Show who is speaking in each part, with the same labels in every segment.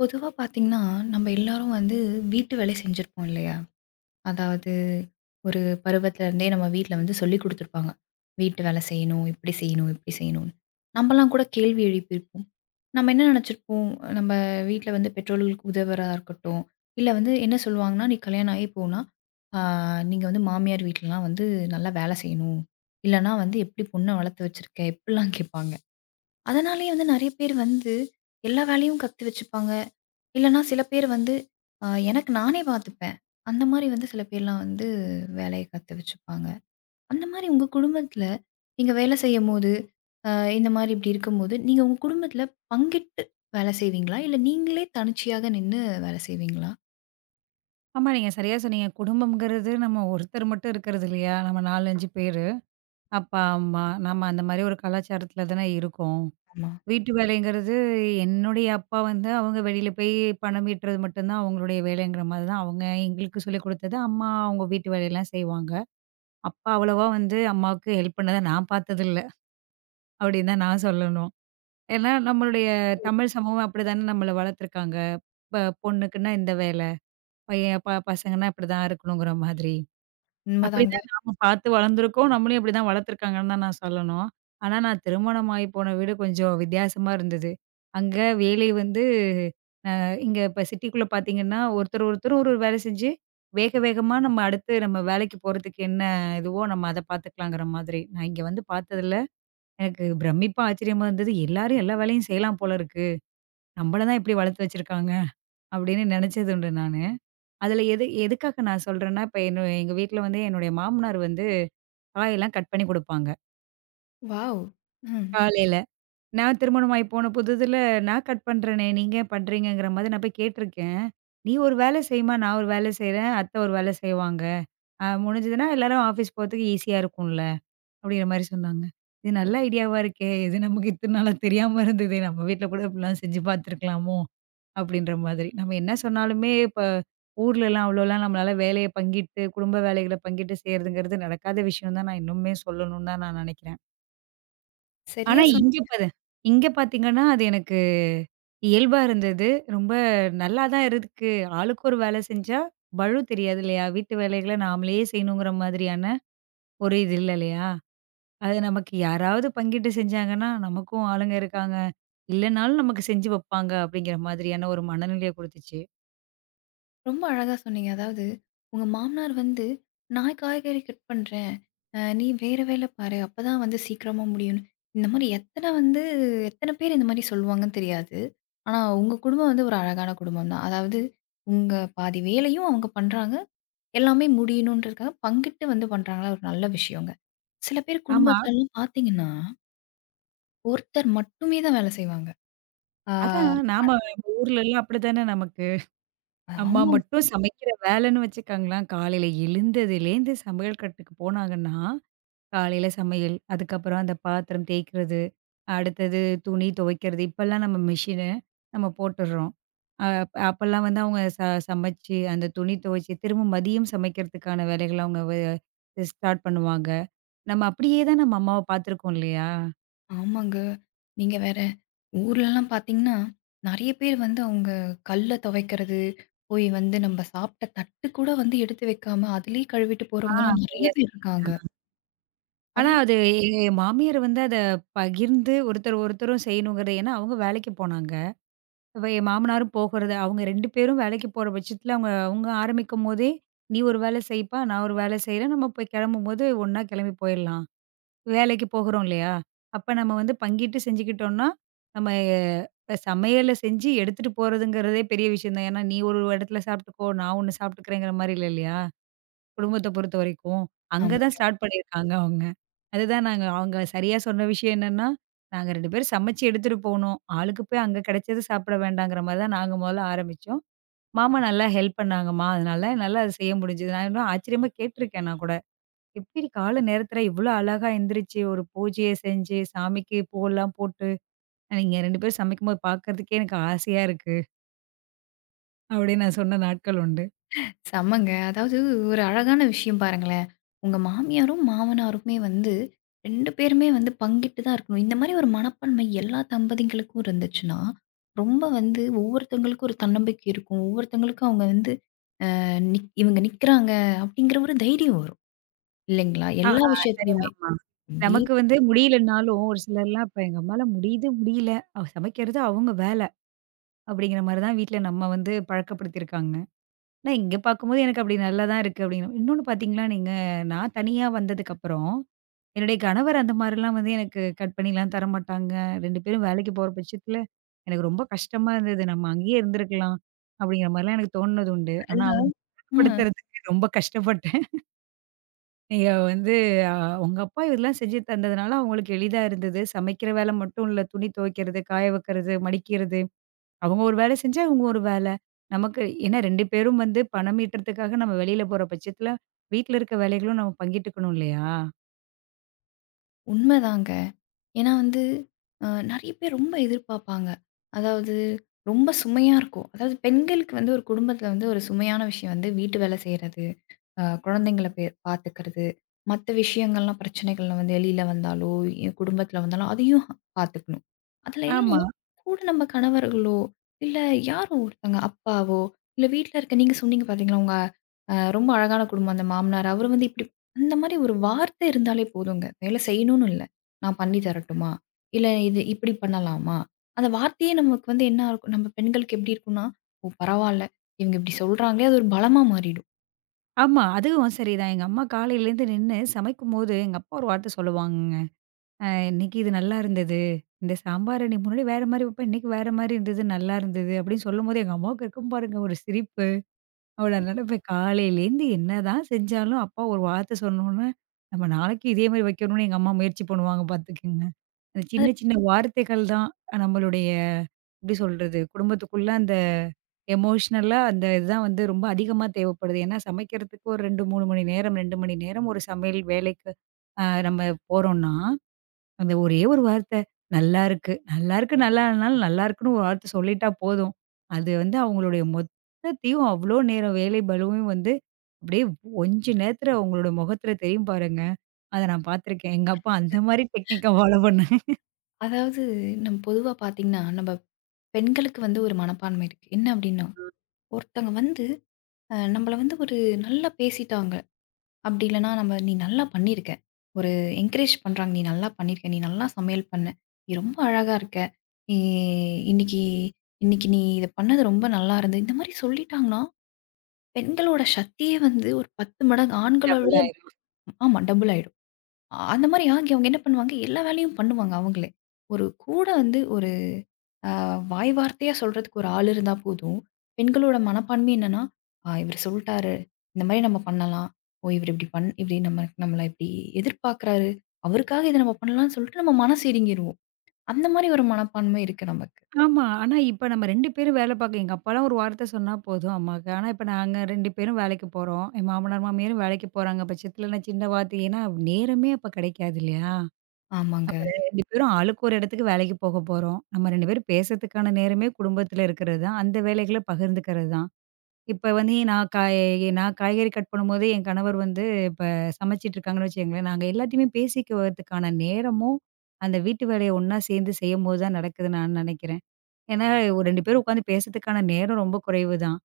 Speaker 1: பொதுவா பார்த்தீங்கன்னா, நம்ம எல்லாரும் வந்து வீட்டு வேலை செஞ்சிருப்போம் இல்லையா? அதாவது ஒரு பருவத்திலருந்தே நம்ம வீட்ல வந்து சொல்லிக் குடுத்துருப்பாங்க. வீட்டு வேலை செய்யணும், இப்படி செய்யணும், இப்படி செய்யணும்னு. நம்மலாம் கூட கேள்வி எழுப்பியிருப்போம். நம்ம என்ன நெனச்சிருப்போம், நம்ம வீட்ல வந்து பெற்றோர்களுக்கு உதவுறதா இருக்கட்டும், இல்ல வந்து என்ன சொல்லுவாங்கன்னா, "நீ கல்யாணம் ஆகி போனா, ஆ நீங்க வந்து மாமியார் வீட்லலாம் வந்து நல்லா வேலை செய்யணும். இல்லன்னா வந்து எப்படி பொண்ண வளர்த்து வச்சிருக்க?" இப்படிலாம் கேட்பாங்க. அதனாலேயே வந்து நெறைய பேர் வந்து எல்லா வேலையும் கத்து வச்சுப்பாங்க. இல்லன்னா சில பேர் வந்து எனக்கு நானே பார்த்துப்பேன். அந்த மாரி வந்து சில பேர்லாம் வந்து வேலைய கத்து வச்சுப்பாங்க. அந்த மாரி உங்க குடும்பத்துல, நீங்க வேலை செய்யும்போது, அ இந்த மாரி இப்படி இருக்கும்போது, நீங்க உங்க குடும்பத்துல பங்கிட்டு வேலை செய்வீங்களா? இல்ல நீங்களே தனிச்சையாக நின்னு வேலை செய்வீங்களா?
Speaker 2: ஆமா, நீங்க சரியா சொன்னீங்க. குடும்பம்ங்கிறது நம்ம ஒருத்தர் மட்டும் இருக்கிறது இல்லையா? நம்ம 4, 5 பேரு. அப்பா, அம்மா, நம்ம அந்த மாரி ஒரு கலாச்சாரத்துல தானே இருக்கோம்.
Speaker 1: ஆமா.
Speaker 2: வீட்டு வேலைங்கிறது என்னுடைய அப்பா வந்து அவங்க வெளியில போய் பணம் ஈட்டுறது மட்டும் தான் அவங்களுடைய வேலைங்கிற மாதிரி தான் அவங்க எங்களுக்கு சொல்லிக் குடுத்தது. அம்மா அவங்க வீட்டு வேலையெல்லாம் செய்வாங்க. அப்பா அவ்வளவா வந்து அம்மாவுக்கு ஹெல்ப் பண்ணத நான் பார்த்ததில்ல. அப்படின்னு தான் நான் சொல்லணும். ஏன்னா நம்மளுடைய தமிழ் சமூகம் அப்படிதானே நம்மள வளர்த்துருக்காங்க. ப பொண்ணுக்குன்னா இந்த வேலை, பையன் பசங்கன்னா இப்படிதான் இருக்கணுங்கிற மாதிரி.
Speaker 1: உண்மதாங்க.
Speaker 2: அப்படிதான் நாம பார்த்து வளர்ந்துருக்கோம். நம்மளையும் அப்படிதான் வளர்த்துருக்காங்கன்னு தான் நான் சொல்லணும். ஆனா, நான் திருமணமாகி போன வீடு கொஞ்சம் வித்தியாசமா இருந்தது. அங்க வேலை வந்து இங்க இப்ப சிட்டிக்குள்ள பார்த்தீங்கன்னா, ஒருத்தர் ஒருத்தர் ஒரு ஒரு வேலை செஞ்சு, வேக வேகமா நம்ம அடுத்து நம்ம வேலைக்கு போறதுக்கு என்ன இதுவோ நம்ம அத பார்த்துக்கலாங்கிற மாதிரி. நான் இங்க வந்து பார்த்ததுல எனக்கு பிரமிப்பா, ஆச்சரியமா இருந்தது. எல்லாரும் எல்லா வேலையும் செய்யலாம் போல இருக்கு. நம்மள தான் இப்படி வளர்த்து வச்சிருக்காங்க அப்படின்னு நினைச்சது உண்டு நானு. அதுல எது எதுக்காக நான் சொல்றேன்னா, இப்ப என்ன எங்க வீட்ல வந்து என்னுடைய மாமனார் வந்து காயெல்லாம் கட் பண்ணி குடுப்பாங்க.
Speaker 1: வாவ்! ம்.
Speaker 2: காலையில. நான் திருமணமாகி போன புதுதில நான் கட் பண்றேனே! நீங்க ஏன் பண்றீங்கங்கிற மாதிரி நான் போய் கேட்டுருக்கேன். "நீ ஒரு வேலை செய்யுமா, நான் ஒரு வேலை செய்றேன். அத்தை ஒரு வேலை செய்வாங்க. முடிஞ்சதுன்னா எல்லாரும் ஆஃபீஸ் போறதுக்கு ஈஸியா இருக்கும்ல." அப்படிங்கிற மாரி சொன்னாங்க. இது நல்ல ஐடியாவா இருக்கே! இது நமக்கு இத்தன நாளா தெரியாம இருந்ததே! நம்ம வீட்ல கூட இப்படிலாம் செஞ்சு பார்த்துருக்கலாமோ! அப்படின்ற மாதிரி. நம்ம என்ன சொன்னாலுமே இப்ப ஊர்லலாம் அவ்வளோலாம் நம்மளால வேலைய பங்கிட்டு, குடும்ப வேலைகள பங்கிட்டு செய்றதுங்கிறது நடக்காத விஷயம் தான் நான் இன்னுமே சொல்லணும்னு தான் நான் நினைக்கிறேன். ஆனா,
Speaker 1: சரியா
Speaker 2: இங்க
Speaker 1: சொன்னீங்க.
Speaker 2: பாரு இங்க பார்த்தீங்கன்னா, அது எனக்கு இயல்பா இருந்தது. ரொம்ப நல்லா தான் இருக்கு. ஆளுக்கு ஒரு வேலை செஞ்சா, பளு தெரியாது இல்லையா? வீட்டு வேலைகள நாமளே செய்யணுங்கிற மாதிரியான ஒரு இது இல்ல இல்லையா? அது நமக்கு யாராவது பங்கிட்டு செஞ்சாங்கன்னா, நமக்கும் ஆளுங்க இருக்காங்க. இல்லனாலும் நமக்கு செஞ்சு வைப்பாங்க அப்படிங்கிற மாதிரியான ஒரு மனநிலைய குடுத்துச்சு.
Speaker 1: ரொம்ப அழகா சொன்னீங்க. அதாவது, உங்க மாமனார் வந்து, "நான் காய்கறி கட் பண்றேன். நீ வேற வேல பாரு. அப்பதான் வந்து சீக்கிரமா முடியும்ன்னு." இந்த மாரி எத்தன வந்து எத்தன பேர் இந்த மாரி சொல்லுவாங்கன்னு தெரியாது. ஆனா, உங்க குடும்பம் வந்து ஒரு அழகான குடும்பம் தான். அதாவது, உங்க பாதி வேலையும் அவங்க பண்றாங்க. எல்லாமே முடியணுன்றதுக்காக பங்கிட்டு வந்து பண்றாங்களா ஒரு நல்ல விஷயங்க. சில பேர்
Speaker 2: ஆமா.
Speaker 1: குடும்பத்துலலாம் பார்த்தீங்கன்னா, ஒருத்தர் மட்டுமே தான் வேல செய்வாங்க. ஆ
Speaker 2: அதான் நாம நம்ம ஊர்லலாம் அப்படித்தானே நமக்கு. அம்மா
Speaker 1: ஆமா,
Speaker 2: மட்டும் சமைக்கிற வேலைன்னு வச்சுக்கோங்களேன். காலையில எழுந்ததுலேருந்து சமையல் கட்டுக்கு போனாங்கன்னா காலையில சமையல், அதுக்கப்புறம் அந்த பாத்திரம் தேய்க்கிறது, அடுத்தது துணி துவைக்கிறது. இப்பல்லாம் நம்ம மிஷினு, நம்ம போட்டுடுறோம். அ அப்பல்லாம் வந்து அவங்க சமைச்சு, அந்த துணி துவைச்சு, திரும்ப மதியம் சமைக்கிறதுக்கான வேலைகள அவங்க ஸ்டார்ட் பண்ணுவாங்க. நம்ம அப்படியே தான் நம்ம அம்மாவ பார்த்துருக்கோம் இல்லையா?
Speaker 1: ஆமாங்க. நீங்க வேற. ஊர்லலாம் பார்த்தீங்கன்னா, நெறைய பேர் வந்து அவங்க கல்ல துவைக்கிறது, போய் வந்து நம்ம சாப்பிட்ட தட்டு கூட வந்து எடுத்து வைக்காம, அதிலேயே கழுவிட்டு
Speaker 2: ஆ,
Speaker 1: போறவங்கலாம் நெறைய
Speaker 2: சரியா
Speaker 1: பேர்
Speaker 2: சொன்னீங்க.
Speaker 1: இருக்காங்க.
Speaker 2: ஆனா
Speaker 1: அதெல்லாம்
Speaker 2: அது மாமியார் வந்து அத பகிர்ந்து ஒருத்தர் ஒருத்தரும் செய்யணுங்கிறது ஏன்னா அவங்க வேலைக்கு போனாங்க. இப்ப என் மாமனாரும் போகுறது. அவங்க 2 பேரும் வேலைக்கு போற பட்சத்தில, அவங்க அவங்க ஆரம்பிக்கும்போதே, "நீ ஒரு வேலை செய்ப்பா, நான் ஒரு வேலை செய்றேன். நம்ம போய் கெளம்பும்போது ஒண்ணா கெளம்பி போயிரலாம்." வேலைக்கு போகிறோம் இல்லையா? அப்ப நம்ம வந்து பங்கிட்டு செஞ்சுக்கிட்டோம்னா, நம்ம இப்ப சமையல செஞ்சு எடுத்துட்டு போறதுங்கிறதே பெரிய விஷயம் தான். ஏன்னா, "நீ ஒரு இடத்துல சாப்பிட்டுக்கோ, நான் ஒண்ணு சாப்பிட்டுக்கிறேங்கிற" மாரி இல்ல இல்லையா? குடும்பத்த பொறுத்தவரைக்கும். அங்க தான்
Speaker 1: ஆமாங்க.
Speaker 2: ஸ்டார்ட் பண்ணியிருக்காங்க அவங்க. அதுதான் நாங்க அவங்க சரியா சொன்ன விஷயம் என்னன்னா, நாங்க 2 பேரும் சமைச்சு எடுத்துட்டு போனோம். ஆளுக்கு போய் அங்க கிடைச்சது சாப்பிட வேண்டாங்கிற மாரி தான் நாங்க முதல்ல ஆரம்பிச்சோம். மாமா நல்லா ஹெல்ப் பண்ணாங்கம்மா. அதனால நல்லா அத செய்ய முடிஞ்சது. நான் இன்னும் ஆச்சரியமா கேட்டுருக்கேன் நான் கூட. "எப்படி காலை நேரத்துல இவ்ளோ அழகா எந்திரிச்சு ஒரு பூஜைய செஞ்சு, சாமிக்கு பூவெல்லாம் போட்டு, நீங்க 2 பேரும் சமைக்கும்போது பார்க்கறதுக்கே எனக்கு ஆசையா இருக்கு." அப்படின்னு நான் சொன்ன நாட்கள் உண்டு.
Speaker 1: செம்மங்க. அதாவது ஒரு அழகான விஷயம் பாருங்களேன். உங்க மாமியாரும், மாமனாருமே வந்து 2 பேருமே வந்து பங்கிட்டு தான் இருக்கணும். இந்த மாரி ஒரு மனப்பான்மை எல்லா தம்பதிங்களுக்கும் இருந்துச்சுன்னா, ரொம்ப வந்து ஒவ்வொருத்தவங்களுக்கும் ஒரு தன்னம்பிக்கை இருக்கும். ஒவ்வொருத்தவங்களுக்கும் அவங்க வந்து அ நிக் இவங்க நிக்கிறாங்க, அப்படிங்கிற ஒரு தைரியம் வரும். இல்லைங்களா?
Speaker 2: ஆ,
Speaker 1: எல்லா
Speaker 2: ஆ. சரி.
Speaker 1: விஷயத்துலயுமே.
Speaker 2: ஆமா.
Speaker 1: வே
Speaker 2: நமக்கு வந்து முடியலன்னாலும், ஒரு சிலர்லாம் இப்ப எங்க அம்மால முடியுது, முடியல. அவ சமைக்கிறது அவங்க வேல. அப்படிங்கிற மாரி தான் வீட்ல நம்ம வந்து பழக்கப்படுத்தியிருக்காங்க. ஆனா இங்க பார்க்கும்போது எனக்கு அப்படி நல்லா தான் இருக்கு அப்படிங்கிற இன்னொன்னு பார்த்தீங்களா, நீங்க நான் தனியா வந்ததுக்கப்புறம், என்னுடைய கணவர் அந்த மாரிலாம் வந்து எனக்கு கட் பண்ணிலாம் தரமாட்டாங்க. 2 பேரும் வேலைக்கு போற பட்சத்துல, எனக்கு ரொம்ப கஷ்டமா இருந்தது. நம்ம அங்கேயே இருந்திருக்கலாம். அப்படிங்கிற மாரிலாம் எனக்கு தோணுனது உண்டு. ஆனா
Speaker 1: கடல் ரா
Speaker 2: அவங்க
Speaker 1: ம்.
Speaker 2: படுத்துறதுக்கு ரொம்ப கஷ்டப்பட்டேன். நீங்க வந்து அ உங்க அப்பா இதெல்லாம் செஞ்சு தந்ததுனால, அவங்களுக்கு எளிதா இருந்தது. சமைக்கிற வேலை மட்டும் இல்ல, துணி துவைக்கிறது, காய வைக்கிறது, மடிக்கிறது. அவங்க ஒரு வேலை செஞ்சா, இவங்க ஒரு வேலை. நமக்கு ஏன்னா 2 பேரும் வந்து பணம் ஈட்டுறதுக்காக நம்ம வெளியில போற பட்சத்துல, வீட்ல இருக்க வேலைகளும் நம்ம பங்கிட்டுக்கணும் இல்லையா?
Speaker 1: உண்மதாங்க. ஏன்னா வந்து நெறைய பேர் ரொம்ப எதிர்பார்ப்பாங்க. அதாவது ரொம்ப சுமையா இருக்கும். அதாவது பெண்களுக்கு வந்து ஒரு குடும்பத்தில வந்து ஒரு சுமையான விஷயம் வந்து வீட்டு வேலை செய்றது, குழந்தைங்கள பார்த்துக்கிறது, மத்த விஷயங்கள்லாம் பிரச்சனைகள்ல வந்து வெளியில வந்தாலோ, குடும்பத்தில வந்தாலோ அதையும் பார்த்துக்கணும். அதில எல்லாம்
Speaker 2: ஆமா,
Speaker 1: கூட நம்ம கணவர்களோ, இல்ல யாரோ ஒருத்தங்க அப்பாவோ, இல்ல வீட்ல இருக்க நீங்க சொன்னீங்க பார்த்தீங்களா, உங்க ரொம்ப அழகான குடும்பம் அந்த மாமனார். அவரு வந்து இப்டி அந்த மாரி ஒரு வார்த்தை இருந்தாலே போதுங்க. வேலை செய்யணும்னு இல்ல. நான் பண்ணி தரட்டுமா? இல்ல இது இப்படி பண்ணலாமா? அந்த வார்த்தையே நமக்கு வந்து என்ன இருக்கும் நம்ம பெண்களுக்கு எப்படி இருக்கும்னா, ஓ! பரவால்ல. இவங்க இப்படி சொல்றாங்களே, அது ஒரு பலமா மாறிடும்.
Speaker 2: ஆமா. அதுவும் சரிதான். எங்க அம்மா காலையிலேருந்து நின்னு சமைக்கும்போது, எங்க அப்பா ஒரு வார்த்தை சொல்லுவாங்கங்க. " இன்னைக்கு இது நல்லா இருந்தது. இந்த சாம்பார் அன்னைக்கு முன்னாடி வேற மாரி வைப்பேன். இன்னைக்கு வேற மாரி இருந்தது. நல்லா இருந்தது." அப்படின்னு சொல்லும்போது, எங்க அம்மாவுக்கு இருக்கும் பாருங்க ஒரு சிரிப்பு. அவ்வளோ நினைப்பேன். காலையிலேருந்து என்னதான் செஞ்சாலும், அப்பா ஒரு வார்த்தை சொன்னோனே, நம்ம நாளைக்கு இதே மாரி வைக்கணும்னு எங்க அம்மா முயற்சி பண்ணுவாங்க பார்த்துக்கங்க. அந்த சின்ன
Speaker 1: அது
Speaker 2: சின்ன வார்த்தைகள் தான் நம்மளுடைய எப்படி சொல்றது? குடும்பத்துக்குள்ள அந்த எமோஷனலா அந்த இதுதான் வந்து ரொம்ப அதிகமா தேவைப்படுது. ஏன்னா சமைக்கிறதுக்கு ஒரு 2, 3 மணி நேரம், 2 மணி நேரம் ஒரு சமையல் வேலைக்கு நம்ம போறோம்னா அந்த ஒரே ஒரு வார்த்தை, "நல்லா இருக்கு." நல்லா இருக்கு, நல்லா இல்லனாலும், நல்லா இருக்குன்னு ஒரு வார்த்தை சொல்லிட்டா போதும். அது வந்து அவங்களுடைய மொத்தத்தையும் அவ்ளோ நேரம் வேலை பளுவையும் வந்து அப்படியே கொஞ்ச நேரத்துல அவங்களோட முகத்துல தெரியும் பாருங்க. அத நான் பார்த்துருக்கேன். எங்க அப்பா அந்த மாரி டெக்னிக்கா ஃபாலோ பண்ணாரு.
Speaker 1: அதாவது நம்ம பொதுவா பார்த்தீங்கன்னா, நம்ம பெண்களுக்கு வந்து ஒரு மனப்பான்மை இருக்கு. என்ன அப்படின்னா, ஒருத்தங்க வந்து நம்மள வந்து ஒரு நல்லா பேசிட்டாங்க. அப்படி இல்லைன்னா நம்ம "நீ நல்லா பண்ணியிருக்க." ஒரு என்கரேஜ் பண்றாங்க. "நீ நல்லா பண்ணியிருக்க. நீ நல்லா சமையல் பண்ண. நீ ரொம்ப அழகா இருக்க. நீ இன்னைக்கு இன்னைக்கு நீ இத பண்ணது ரொம்ப நல்லா இருந்தது." இந்த மாரி சொல்லிட்டாங்கன்னா, பெண்களோட சக்தியே வந்து ஒரு 10 மடங்கு ஆண்கள
Speaker 2: டபுள்
Speaker 1: விட
Speaker 2: ஆயிரும்.
Speaker 1: ஆமா டபுள் ஆயிடும். அந்த மாரி ஆகி அவங்க என்ன பண்ணுவாங்க, எல்லா வேலையும் பண்ணுவாங்க அவங்களே. ஒரு கூட வந்து ஆ வாய் வார்த்தையா சொல்றதுக்கு ஒரு ஆள் இருந்தா போதும். பெண்களோட மனப்பான்மை என்னன்னா, இவரு சொல்ட்டாரு. இந்த மாரி நம்ம பண்ணலாம். ஓ! இவரு இப்படி பண் இப்படி நம்மள இப்படி எதிர்பார்க்கிறாரு. அவருக்காக இத நம்ம பண்ணலாம்ன்னு" சொல்லிட்டு நம்ம மனசு இறங்கிருவோம். அந்த மாரி ஒரு மனப்பான்மை இருக்கு நமக்கு.
Speaker 2: ஆமா. ஆனா இப்ப நம்ம 2 பேரும் வேலை பார்க்க எங்க அப்பாலாம் ஒரு வார்த்தை சொன்னா போதும் அம்மாக்கு. ஆனா இப்ப நாங்க 2 பேரும் வேலைக்கு போறோம். என் மாமனார், மாமியாரும் வேலைக்கு போறாங்க பட்சத்துல நான் சின்ன வார்த்தை ஏன்னா நேரமே அப்ப கிடைக்காது இல்லையா?
Speaker 1: ஆமாங்க.
Speaker 2: 2 பேரும் ஆளுக்கு ஒரு இடத்துக்கு வேலைக்கு போக போறோம். நம்ம 2 பேரும் பேசறதுக்கான நேரமே குடும்பத்துல இருக்கிறது தான். அந்த வேலைகள பகிர்ந்துக்கிறது தான். இப்ப வந்து நான் காய்கறி கட் பண்ணும்போது என் கணவர் வந்து இப்ப சமைச்சிட்டு இருக்காங்கன்னு வச்சுக்கங்களேன், நாங்க எல்லாத்தையுமே பேசிக்குவதுக்கான நேரமும், அந்த வீட்டு வேலைய ஒண்ணா சேர்ந்து செய்யும்போது தான் நடக்குதுன்னு நான் நெனைக்கிறேன். ஏன்னா, ஒரு 2 பேரும் உட்காந்து பேசறதுக்கான நேரம் ரொம்ப குறைவு தான்.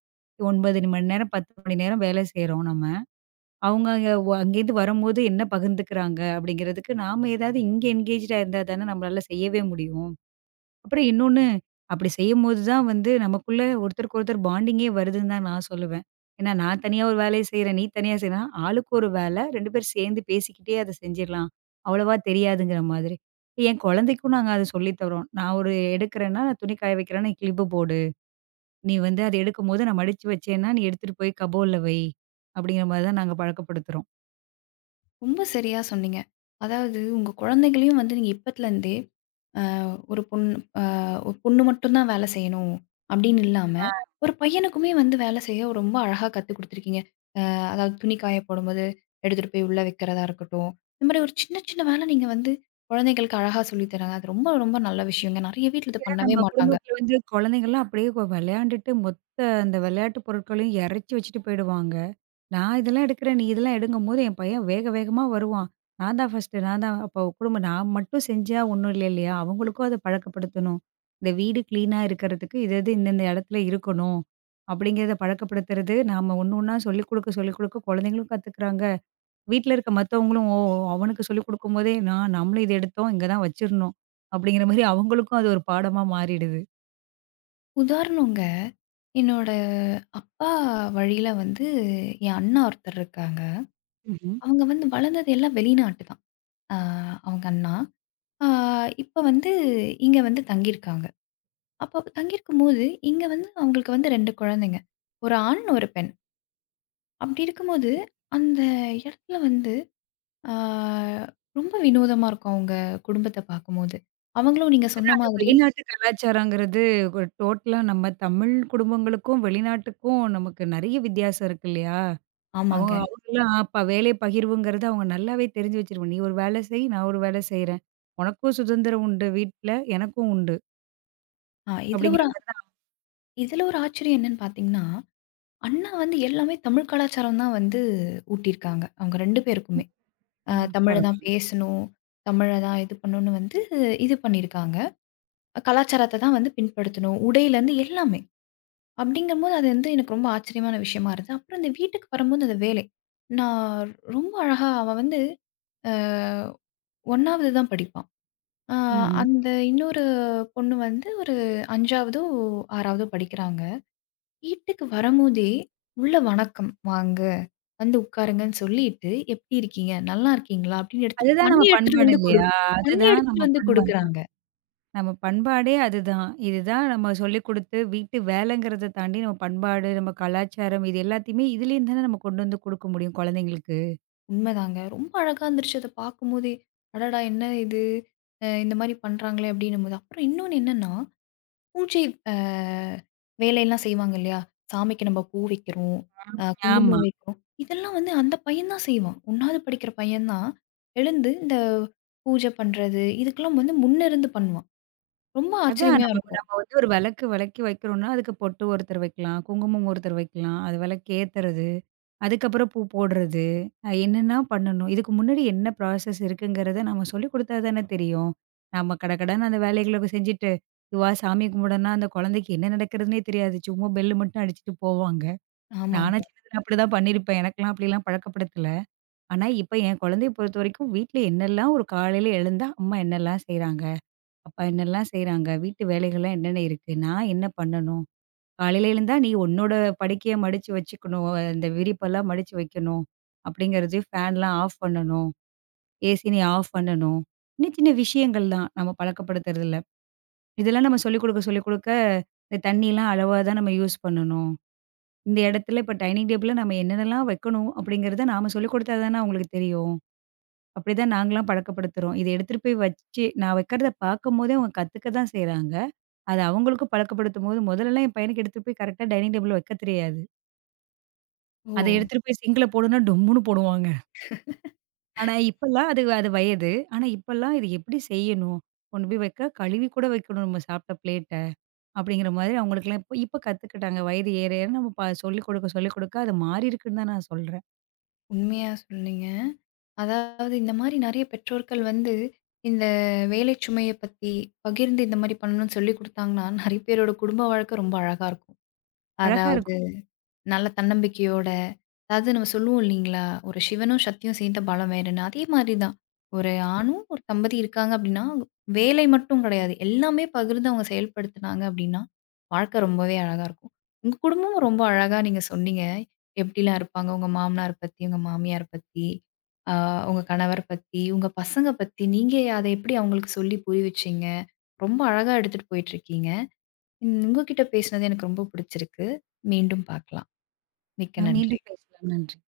Speaker 2: 9 மணி நேரம், 10 மணி நேரம் வேலை செய்றோம் நம்ம. அவங்க அங்க அங்கேருந்து வரும்போது என்ன பகிர்ந்துக்கிறாங்க அப்படிங்கிறதுக்கு, நாம ஏதாவது இங்க என்கேஜ்டா இருந்தா தானே நம்மளால செய்யவே முடியும். அப்புறம் இன்னொன்னு, அப்படி செய்யும்போது தான் வந்து நமக்குள்ள ஒருத்தருக்கு ஒருத்தர் பாண்டிங்கே வருதுன்னு தான் நான் சொல்லுவேன். ஏன்னா நான் தனியா ஒரு வேலைய செய்றேன், நீ தனியா செய்றேன்னா, ஆளுக்கு ஒரு வேலை 2 பேரும் சேர்ந்து பேசிக்கிட்டே அத செஞ்சிடலாம். அவ்வளவா தெரியாதுங்கிற மாதிரி. என் குழந்தைக்கும் நாங்க அத சொல்லி தர்றோம். நான் ஒரு எடுக்கிறேன்னா, நான் துணி காய வைக்கிறேன்னா கிளிப்பு போடு. நீ வந்து அத எடுக்கும்போது நான் மடிச்சு வச்சேன்னா, நீ எடுத்துட்டு போய் கபோர்ட்ல வை. அப்படிங்கிற மாரி தான் நாங்க பழக்கப்படுத்துறோம்.
Speaker 1: ரொம்ப சரியா சொன்னீங்க. அதாவது உங்க குழந்தைகளையும் வந்து நீங்க இப்பத்துலருந்தே, ஆ ஒரு பொண்ணு ஆ ஒரு பொண்ணு மட்டும் தான் வேலை செய்யணும் அப்படின்னு இல்லாம, ஒரு பையனுக்குமே வந்து வேலை செய்ய ரொம்ப அழகா கத்துக் குடுத்துருக்கீங்க. அதாவது துணி காய போடும்போது எடுத்துட்டு போய் உள்ள வைக்கிறதா இருக்கட்டும். இந்த மாரி ஒரு சின்ன, சின்ன வேலை நீங்க வந்து குழந்தைகளுக்கு அழகா சொல்லி தராங்க. அது ரொம்ப, ரொம்ப நல்ல விஷயங்க. நெறைய வீட்ல இத
Speaker 2: ஏன்னா
Speaker 1: பண்ணவே
Speaker 2: நம்ம
Speaker 1: மாட்டாங்க.
Speaker 2: குடும்பத்தில வந்து குழந்தைங்கலாம் அப்படியே விளையாண்டுட்டு மொத்த அந்த விளையாட்டு பொருட்களையும் இறச்சி வச்சுட்டு போயிடுவாங்க. நான் இதெல்லாம் எடுக்கிறேன், நீ இதெல்லாம் எடுங்கும்போது என் பையன் வேக வேகமா வருவான். நான் தான் ஃபர்ஸ்ட்டு, நான் தான் அப்போ குடும்பம் நான் மட்டும் செஞ்சா ஒண்ணும் இல்ல இல்லையா? அவங்களுக்கும் அத பழக்கப்படுத்தணும். இந்த வீடு கிளீனா இருக்கிறதுக்கு இது இது இந்தந்த இடத்துல இருக்கணும். அப்படிங்கிறத பழக்கப்படுத்துறது நாம ஒண்ணு ஒண்ணா சொல்லிக் குடுக்க குழந்தைங்களும் கத்துக்கிறாங்க. வீட்ல இருக்க மத்தவங்களும் ஓ! அவனுக்கு சொல்லிக் குடுக்கும்போதே நம்மளும் இத எடுத்தோம், இங்க தான் வச்சிரணும். அப்படிங்கிற மாரி அவங்களுக்கும் அது ஒரு பாடமா மாறிடுது.
Speaker 1: உதாரணங்க, என்னோட அப்பா வழியில வந்து என் அண்ணா ஒருத்தர் இருக்காங்க.
Speaker 2: ம்ஹ்ம்.
Speaker 1: அவங்க வந்து வளர்ந்தது எல்லாம் வெளிநாட்டு தான். அ அவங்க அண்ணா. அ இப்ப வந்து இங்க வந்து தங்கியிருக்காங்க. அப்ப தங்கியிருக்கும்போது இங்க வந்து அவங்களுக்கு வந்து 2 குழந்தைங்க. ஒரு ஆண், ஒரு பெண். அப்படி இருக்கும்போது அந்த இடத்துல வந்து ஆ ரொம்ப வினோதமா இருக்கும் அவங்க குடும்பத்த பார்க்கும்போது. அவங்களும் நீங்க சொன்ன
Speaker 2: அது
Speaker 1: மாதிரி
Speaker 2: வெளிநாட்டு கலாச்சாரங்கிறது ஒரு டோட்டலா நம்ம தமிழ் குடும்பங்களுக்கும், வெளிநாட்டுக்கும் நமக்கு நெறைய வித்தியாசம் இருக்கு இல்லையா? அவங்க
Speaker 1: ஆமாங்க.
Speaker 2: அவங்கலாம் அப்ப வேலை பகிர்வுங்கிறது அவங்க நல்லாவே தெரிஞ்சு வச்சிருவாங்க. "நீ ஒரு வேலை செய், நான் ஒரு வேலை செய்றேன். உனக்கும் சுதந்திரம் உண்டு வீட்ல, எனக்கும் உண்டு."
Speaker 1: ஆ இதுல
Speaker 2: அப்படிங்கிற
Speaker 1: ஒரு
Speaker 2: மாரி தான்.
Speaker 1: இதுல ஒரு ஆச்சரியம் என்னன்னு பார்த்தீங்கன்னா, அண்ணா வந்து எல்லாமே தமிழ் கலாச்சாரம் தான் வந்து ஊட்டியிருக்காங்க. அவங்க 2 பேருக்குமே.
Speaker 2: ம்.
Speaker 1: தமிழ தான்
Speaker 2: பரவால்ல.
Speaker 1: பேசணும், தமிழ தான் இது பண்ணணும்னு வந்து இது பண்ணியிருக்காங்க. கலாச்சாரத்த தான் வந்து பின்படுத்தணும். உடையிலேருந்து எல்லாமே. அப்படிங்கும்போது அது வந்து எனக்கு ரொம்ப ஆச்சரியமான விஷயமா இருந்தது. அப்புறம் இந்த வீட்டுக்கு வரும்போது அந்த வேலை. நான் ரொம்ப அழகா அவ வந்து அ 1வது தான் படிப்பா. ஆ,
Speaker 2: ம்ஹ்ம்.
Speaker 1: அந்த இன்னொரு பொண்ணு வந்து ஒரு 5வதோ, 6வதோ படிக்கிறாங்க. வீட்டுக்கு வரும்போதே, "உள்ள வணக்கம் வாங்க, வந்து உட்காருங்கன்னு" சொல்லிட்டு, "எப்படி இருக்கீங்க? நல்லா இருக்கீங்களா?" அப்படின்னு எடுத்துட்டு
Speaker 2: அதுதான் நம்ம பண்பாடு இல்லையா?
Speaker 1: தண்ணி
Speaker 2: அதுதான் நம்ம
Speaker 1: எடுத்துட்டு வந்து
Speaker 2: பண்பாடு.
Speaker 1: குடுக்குறாங்க.
Speaker 2: நம்ம பண்பாடே அதுதான். இதுதான் நம்ம சொல்லிக் குடுத்து வீட்டு வேலைங்கிறத தாண்டி நம்ம பண்பாடு, நம்ம கலாச்சாரம் இது எல்லாத்தையுமே இதுலேருந்து தானே நம்ம கொண்டு வந்து குடுக்க முடியும் குழந்தைங்களுக்கு.
Speaker 1: உண்மைதாங்க. ரொம்ப அழகா இருந்துருச்சு அத பார்க்கும்போதே. "அடடா! என்ன இது? இந்த மாரி பண்றாங்களே" அப்படின்னும்போது. அப்புறம் இன்னொன்னு என்னன்னா பூஜை அ வேலையெல்லாம் செய்வாங்க இல்லையா? சாமிக்கு நம்ம பூ வைக்கிறோம்,
Speaker 2: ஆமா.
Speaker 1: குங்குமம் வைக்கிறோம். இதெல்லாம் வந்து அந்த பையன் தான் செய்வான். 1வது படிக்கிற பையன் தான் எழுந்து இந்த பூஜை பண்றது, இதுக்கெல்லாம் வந்து முன்னிருந்து பண்ணுவான். ரொம்ப
Speaker 2: அதான்
Speaker 1: ஆச்சரியமா
Speaker 2: நம்ம
Speaker 1: இருக்கும்.
Speaker 2: நம்ம வந்து ஒரு விளக்கு விளக்கி வைக்கிறோம்னா, அதுக்கு பொட்டு ஒருத்தர் வைக்கலாம், குங்குமம் ஒருத்தர் வைக்கலாம், அது விளக்கு ஏத்துறது, அதுக்கப்புறம் பூ போடுறது, என்னென்ன பண்ணணும்? இதுக்கு முன்னாடி என்ன ப்ராசஸ் இருக்குங்கிறத நம்ம சொல்லிக் குடுத்தா தானே தெரியும். நம்ம கடகடன்னு அந்த வேலைகள செஞ்சுட்டு, இதுவா சாமி கும்பிடன்னா, அந்த குழந்தைக்கு என்ன நடக்கிறதுன்னே தெரியாது. சும்மா பெல் மட்டும் அடிச்சுட்டு போவாங்க. நானா
Speaker 1: ஆமாங்க.
Speaker 2: சின்னதுல அப்படிதான் பண்ணியிருப்பேன். எனக்கெல்லாம் அப்படிலாம் பழக்கப்படுத்தல. ஆனா, இப்ப என் குழந்தைய பொறுத்தவரைக்கும் வீட்ல என்னெல்லாம் ஒரு காலையில எழுந்தா அம்மா என்னெல்லாம் செய்றாங்க? அப்பா என்னெல்லாம் செய்றாங்க? வீட்டு வேலைகள்லாம் என்னென்ன இருக்கு? நான் என்ன பண்ணணும்? காலையில எழுந்தா நீ உன்னோட படுக்கைய மடிச்சு வச்சுக்கணும். அந்த விரிப்பெல்லாம் மடிச்சு வைக்கணும். அப்படிங்கிறது ஃபேன்லாம் ஆஃப் பண்ணணும். ஏசி நீ ஆஃப் பண்ணணும். சின்ன சின்ன விஷயங்கள் தான். நம்ம பழக்கப்படுத்துறதில்ல. இதெல்லாம் நம்ம சொல்லிக் கொடுக்க இந்த தண்ணிலாம் அளவா தான் நம்ம யூஸ் பண்ணணும். இந்த இடத்துல இப்ப டைனிங் டேபிள்ல நம்ம என்னென்னலாம் வைக்கணும் அப்படிங்கிறத நாம சொல்லிக் கொடுத்தா தானே அவங்களுக்கு தெரியும். அப்படிதான் நாங்கலாம் பழக்கப்படுத்துறோம். இத எடுத்துட்டு போய் வச்சு நான் வைக்கிறத பார்க்கும்போதே அவங்க கத்துக்க தான் செய்றாங்க. அது அவங்களுக்கும் பழக்கப்படுத்தும்போது, முதல்லலாம் என் பையனுக்கு எடுத்துட்டு போய் கரெக்ட்டா டைனிங் டேபிள்ல வைக்க தெரியாது.
Speaker 1: ஓ!
Speaker 2: அத எடுத்துட்டு போய் சிங்க்ல போடுன்னா டொம்முன்னு போடுவாங்க. ஆனா இப்பல்லாம் அது அது வயது. ஆனா இப்பல்லாம் இது எப்படி செய்யணும்? கொண்டு போய் வைக்க கழுவி கூட வைக்கணும் நம்ம சாப்பிட்ட பிளேட்ட. அப்படிங்கிற மாதிரி அவங்களுக்கெல்லாம் இப்ப இப்ப கத்துக்கிட்டாங்க. வயது ஏற ஏற நம்ம சொல்லிக் கொடுக்க அது மாறியிருக்குன்னு தான் நான் சொல்றேன்.
Speaker 1: உண்மையா சொன்னீங்க. அதாவது இந்த மாரி நெறைய பெற்றோர்கள் வந்து இந்த வேலை சுமைய பத்தி பகிர்ந்து இந்த மாரி பண்ணணும்னு சொல்லிக் குடுத்தாங்கன்னா, நெறைய பேரோட குடும்ப வாழ்க்கை ரொம்ப அழகா இருக்கும்.
Speaker 2: அழகா
Speaker 1: அதாவது
Speaker 2: இருக்கும்.
Speaker 1: நல்ல தன்னம்பிக்கையோட, அதாவது நம்ம சொல்லுவோம் இல்லைங்களா? ஒரு சிவனும் சக்தியும் சேர்ந்த பலம் வேறுன்னு. அதே மாதிரி தான். ஒரு ஆணும், ஒரு தம்பதி இருக்காங்க அப்படின்னா, வேலை மட்டும் கிடையாது. எல்லாமே பகிர்ந்து அவங்க செயல்படுத்துனாங்க அப்படின்னா, வாழ்க்கை ரொம்பவே அழகா இருக்கும். உங்க குடும்பமும் ரொம்ப அழகா நீங்க சொன்னீங்க. எப்படிலாம் இருப்பாங்க? உங்க மாமனார் பத்தி, உங்க மாமியார் பத்தி, அ உங்க கணவர் பத்தி, உங்க பசங்க பத்தி, நீங்க அத எப்படி அவங்களுக்கு சொல்லி புரிய வச்சீங்க? ரொம்ப அழகா எடுத்துட்டு போயிட்டுருக்கீங்க. ம் உங்ககிட்ட பேசினது எனக்கு ரொம்ப பிடிச்சிருக்கு. மீண்டும் பார்க்கலாம். மிக்க நன்றி.
Speaker 2: மீண்டும் பேசலாம். நன்றி.